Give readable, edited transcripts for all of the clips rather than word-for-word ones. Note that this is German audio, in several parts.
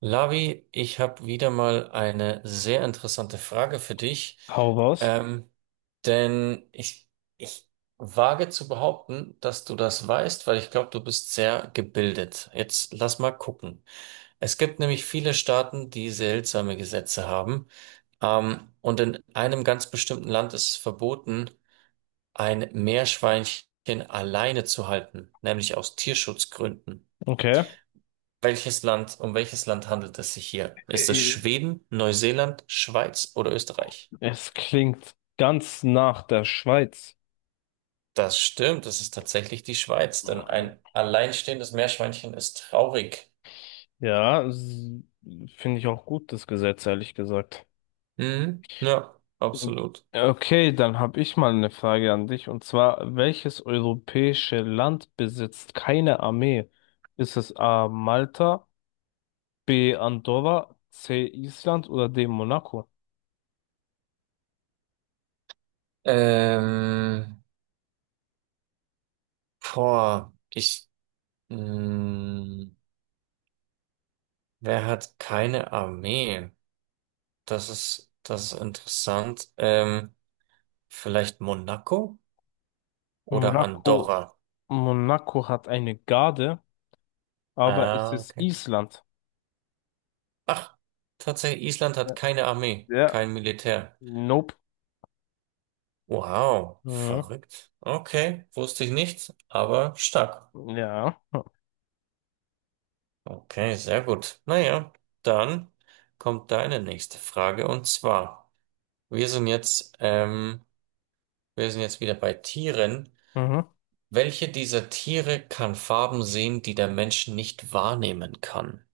Lavi, ich habe wieder mal eine sehr interessante Frage für dich, Hau raus. ähm, denn ich wage zu behaupten, dass du das weißt, weil ich glaube, du bist sehr gebildet. Jetzt lass mal gucken. Es gibt nämlich viele Staaten, die seltsame Gesetze haben, und in einem ganz bestimmten Land ist es verboten, ein Meerschweinchen alleine zu halten, nämlich aus Tierschutzgründen. Okay. Um welches Land handelt es sich hier? Ist es Äh, Schweden, Neuseeland, Schweiz oder Österreich? Es klingt ganz nach der Schweiz. Das stimmt, es ist tatsächlich die Schweiz, denn ein alleinstehendes Meerschweinchen ist traurig. Ja, s- finde ich auch gut, das Gesetz, ehrlich gesagt. Mhm, ja, absolut. Okay, dann habe ich mal eine Frage an dich. Und zwar, welches europäische Land besitzt keine Armee? Ist es A. Malta, B. Andorra, C. Island oder D. Monaco? Ähm, Boah, mh, wer hat keine Armee? Das ist interessant. Vielleicht Monaco oder Monaco, Andorra? Monaco hat eine Garde, aber es Ah, ist okay. Island. Ach, tatsächlich, Island Ja, hat keine Armee, ja, kein Militär. nope. Wow, Mhm. verrückt. Okay, wusste ich nicht, aber stark. Ja. Okay, sehr gut. Naja, dann kommt deine nächste Frage, und zwar, wir sind jetzt, ähm, wir sind jetzt wieder bei Tieren. Mhm. Welche dieser Tiere kann Farben sehen, die der Mensch nicht wahrnehmen kann?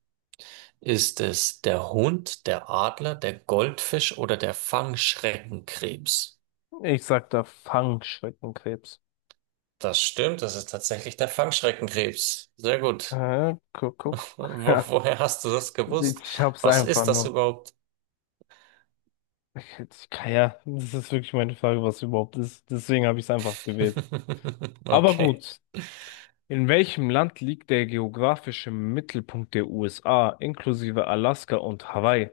Ist es der Hund, der Adler, der Goldfisch oder der Fangschreckenkrebs? Ich sag da Fangschreckenkrebs. Das stimmt, das ist tatsächlich der Fangschreckenkrebs. Sehr gut. Guck, guck. Ja. Woher hast du das gewusst? Ich hab's Was einfach ist das nur. überhaupt? Ich kann ja, das ist wirklich meine Frage, was überhaupt ist. Deswegen habe ich es einfach gewählt. Aber Okay. gut. In welchem Land liegt der geografische Mittelpunkt der USA, inklusive Alaska und Hawaii?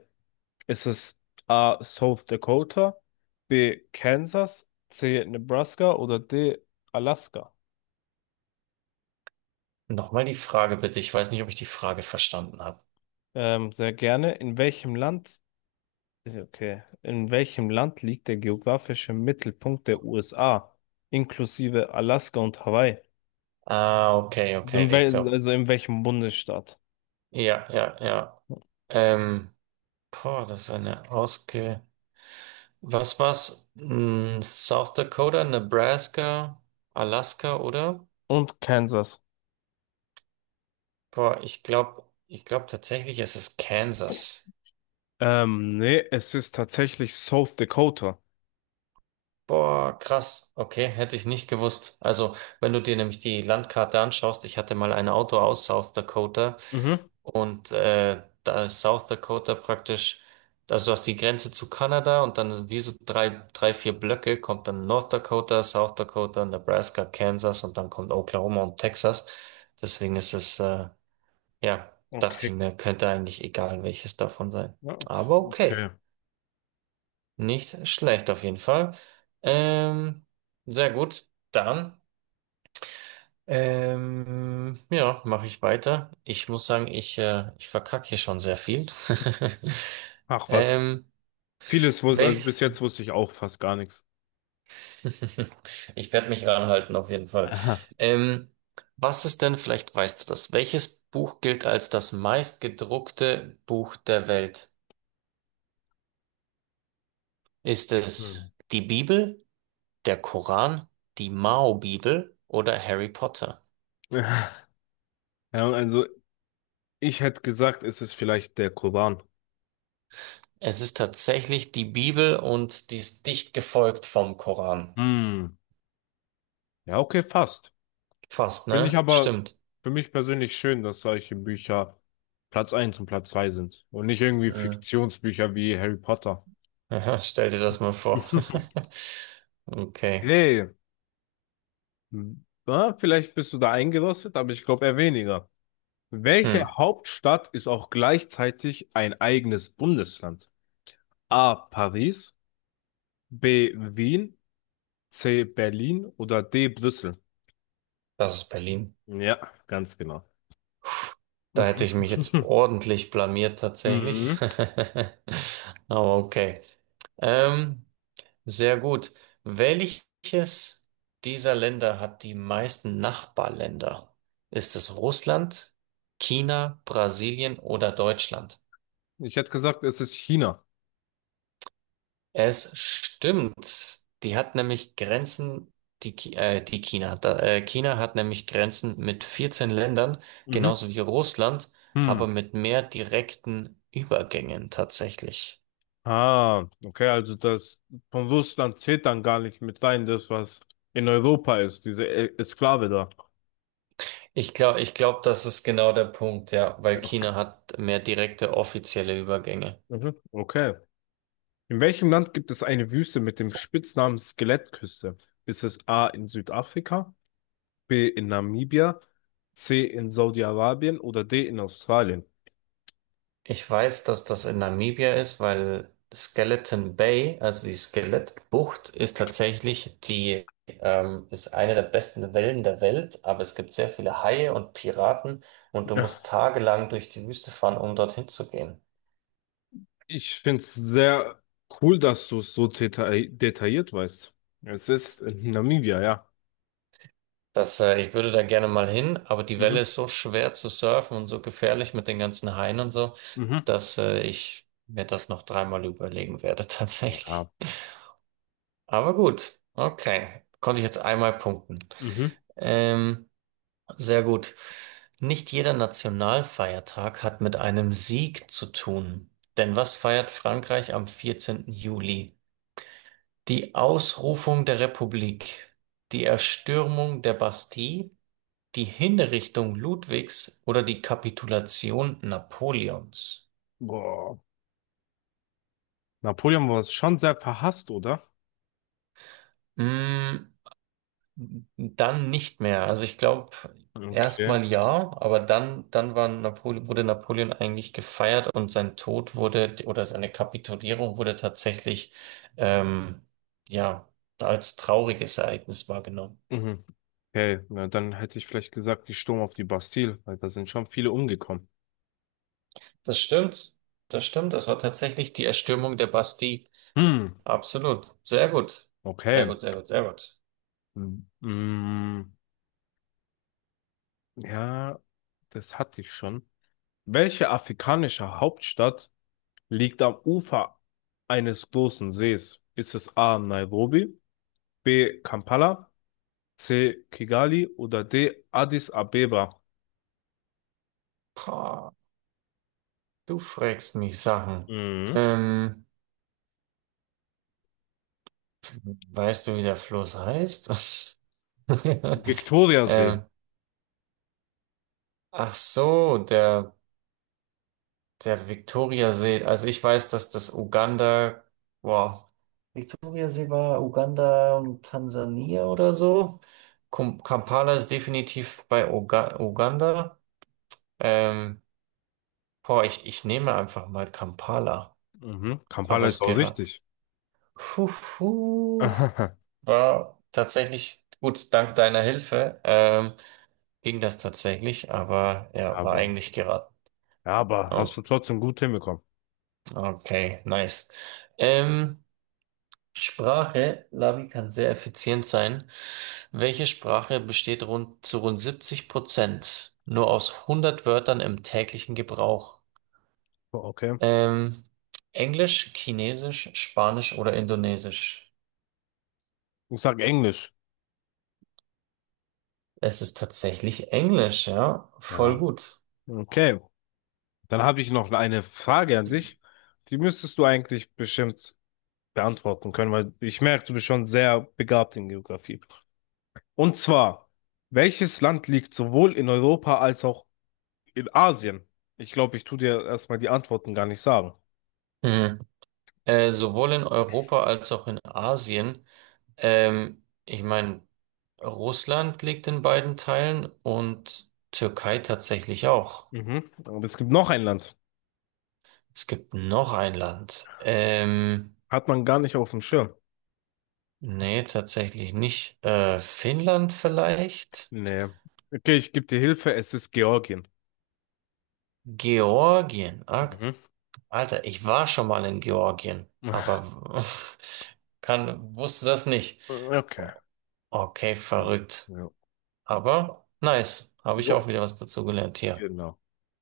Ist es A. South Dakota, B. Kansas, C. Nebraska oder D. Alaska? Nochmal die Frage bitte. Ich weiß nicht, ob ich die Frage verstanden habe. Sehr gerne. In welchem Land okay. In welchem Land liegt der geografische Mittelpunkt der USA, inklusive Alaska und Hawaii? Ah, okay, Also okay. in, Ich wel glaube. also in welchem Bundesstaat? Ja, ja, ja. Ähm, Boah, das ist eine Ausge. Was war's? Hm, South Dakota, Nebraska, Alaska, oder? Und Kansas. Boah, ich glaube tatsächlich, es ist Kansas. Nee, es ist tatsächlich South Dakota. Boah, krass. Okay, hätte ich nicht gewusst. Also, wenn du dir nämlich die Landkarte anschaust, ich hatte mal ein Auto aus South Dakota, Mhm. und da ist South Dakota praktisch, also du hast die Grenze zu Kanada und dann wie so vier Blöcke kommt dann North Dakota, South Dakota, Nebraska, Kansas und dann kommt Oklahoma und Texas. Deswegen ist es, ja, dachte Okay. ich mir, könnte eigentlich egal welches davon sein. Ja, ok- Aber okay. Okay. Nicht schlecht auf jeden Fall. Ähm, Sehr gut. Dann, ja, mache ich weiter. Ich muss sagen, ich verkacke hier schon sehr viel. Ach was. Ähm, Vieles wusste, also bis welch, jetzt wusste ich auch fast gar nichts. Ich werde mich ranhalten auf jeden Fall. Aha. Ähm, was ist denn, vielleicht weißt du das, welches Buch gilt als das meistgedruckte Buch der Welt? Ist es Hm. die Bibel, der Koran, die Mao-Bibel oder Harry Potter? Ja, also ich hätte gesagt, es ist vielleicht der Koran. Es ist tatsächlich die Bibel, und die ist dicht gefolgt vom Koran. Hm. Ja, okay, fast. Fast, Finde ich ne? aber Stimmt. für mich persönlich schön, dass solche Bücher Platz eins und Platz 2 sind und nicht irgendwie Mhm. Fiktionsbücher wie Harry Potter. Aha, stell dir das mal vor. Okay. Hey, na, vielleicht bist du da eingerostet, aber ich glaube eher weniger. Welche Hm, Hauptstadt ist auch gleichzeitig ein eigenes Bundesland? A. Paris, B. Wien, C. Berlin oder D. Brüssel? Das ist Berlin. Ja, ganz genau. Da hätte ich mich jetzt ordentlich blamiert tatsächlich. Mhm. Aber okay. Ähm, Sehr gut. Welches dieser Länder hat die meisten Nachbarländer? Ist es Russland, China, Brasilien oder Deutschland? Ich hätte gesagt, es ist China. Es stimmt. Die hat nämlich Grenzen, die China. Da, China hat nämlich Grenzen mit 14 Ländern, Mhm. genauso wie Russland, Hm. aber mit mehr direkten Übergängen tatsächlich. Ah, okay, also das von Russland zählt dann gar nicht mit rein, das, was in Europa ist, diese E- Exklave da. Ich glaube, das ist genau der Punkt, ja, Ja. weil China hat mehr direkte offizielle Übergänge. Mhm. Okay. In welchem Land gibt es eine Wüste mit dem Spitznamen Skelettküste? Ist es A in Südafrika, B in Namibia, C in Saudi-Arabien oder D in Australien? Ich weiß, dass das in Namibia ist, weil Skeleton Bay, also die Skelettbucht, ist eine der besten Wellen der Welt, aber es gibt sehr viele Haie und Piraten, und du musst Ja, tagelang durch die Wüste fahren, um dorthin zu gehen. ich finde es sehr cool, dass du es so deta detailliert weißt. Es ist in Namibia, ja. Das, ich würde da gerne mal hin, aber die Welle Mhm. ist so schwer zu surfen und so gefährlich mit den ganzen Haien und so, Mhm. dass, ich mir das noch dreimal überlegen werde, tatsächlich. Ja. Aber gut, okay. Konnte ich jetzt einmal punkten. Mhm. Ähm, Sehr gut. Nicht jeder Nationalfeiertag hat mit einem Sieg zu tun. Denn was feiert Frankreich am 14. Juli? Die Ausrufung der Republik, die Erstürmung der Bastille, die Hinrichtung Ludwigs oder die Kapitulation Napoleons? Boah. Napoleon war schon sehr verhasst, oder? Mm, Dann nicht mehr. Also ich glaube, Okay. erstmal ja, aber dann war Napole wurde Napoleon eigentlich gefeiert, und sein Tod wurde, oder seine Kapitulierung wurde tatsächlich, ähm, ja, als trauriges Ereignis wahrgenommen. Mhm. Okay, na dann hätte ich vielleicht gesagt, die Sturm auf die Bastille, weil da sind schon viele umgekommen. Das stimmt. Das stimmt. Das war tatsächlich die Erstürmung der Bastille. Hm, Absolut. Sehr gut. Sehr okay. gut, sehr gut, sehr gut. Hm, mm, ja, das hatte ich schon. Welche afrikanische Hauptstadt liegt am Ufer eines großen Sees? Ist es A. Nairobi, B. Kampala, C. Kigali oder D. Addis Abeba? Pah, du fragst mich Sachen. Mhm. Ähm, Weißt du, wie der Fluss heißt? Viktoriasee. Äh, Ach so, der Viktoriasee. Also ich weiß, dass das Uganda, wow, Viktoriasee war Uganda und Tansania oder so. Kampala ist definitiv bei Uganda. Ähm, Boah, ich nehme einfach mal Kampala. Mhm. Aber Kampala ist es auch gera- richtig. Puh, puh, War tatsächlich gut, dank deiner Hilfe. Ging das tatsächlich, aber ja, war Aber, ja, eigentlich geraten. aber Oh. hast du trotzdem gut hinbekommen. Okay, nice. Ähm, Sprache, Lavi kann sehr effizient sein. Welche Sprache besteht rund zu rund 70% nur aus 100 Wörtern im täglichen Gebrauch? Okay. Ähm, Englisch, Chinesisch, Spanisch oder Indonesisch? Ich sag Englisch. Es ist tatsächlich Englisch, ja, voll Ja. gut. Okay. Dann habe ich noch eine Frage an dich. Die müsstest du eigentlich bestimmt beantworten können, weil ich merke, du bist schon sehr begabt in Geografie. Und zwar, welches Land liegt sowohl in Europa als auch in Asien? Ich glaube, ich tue dir erstmal die Antworten gar nicht sagen. Mhm. Sowohl in Europa als auch in Asien. Ich meine, Russland liegt in beiden Teilen, und Türkei tatsächlich auch. Mhm. Und es gibt noch ein Land. Es gibt noch ein Land. Hat man gar nicht auf dem Schirm. Nee, tatsächlich nicht. Finnland vielleicht? Nee. Okay, ich gebe dir Hilfe. Es ist Georgien. Georgien. Ah, Mhm. Alter, ich war schon mal in Georgien, Ah, aber wusste das nicht. okay. Okay, Ja. verrückt. Ja. Aber nice. Habe ich Jo. auch wieder was dazu gelernt hier. Genau.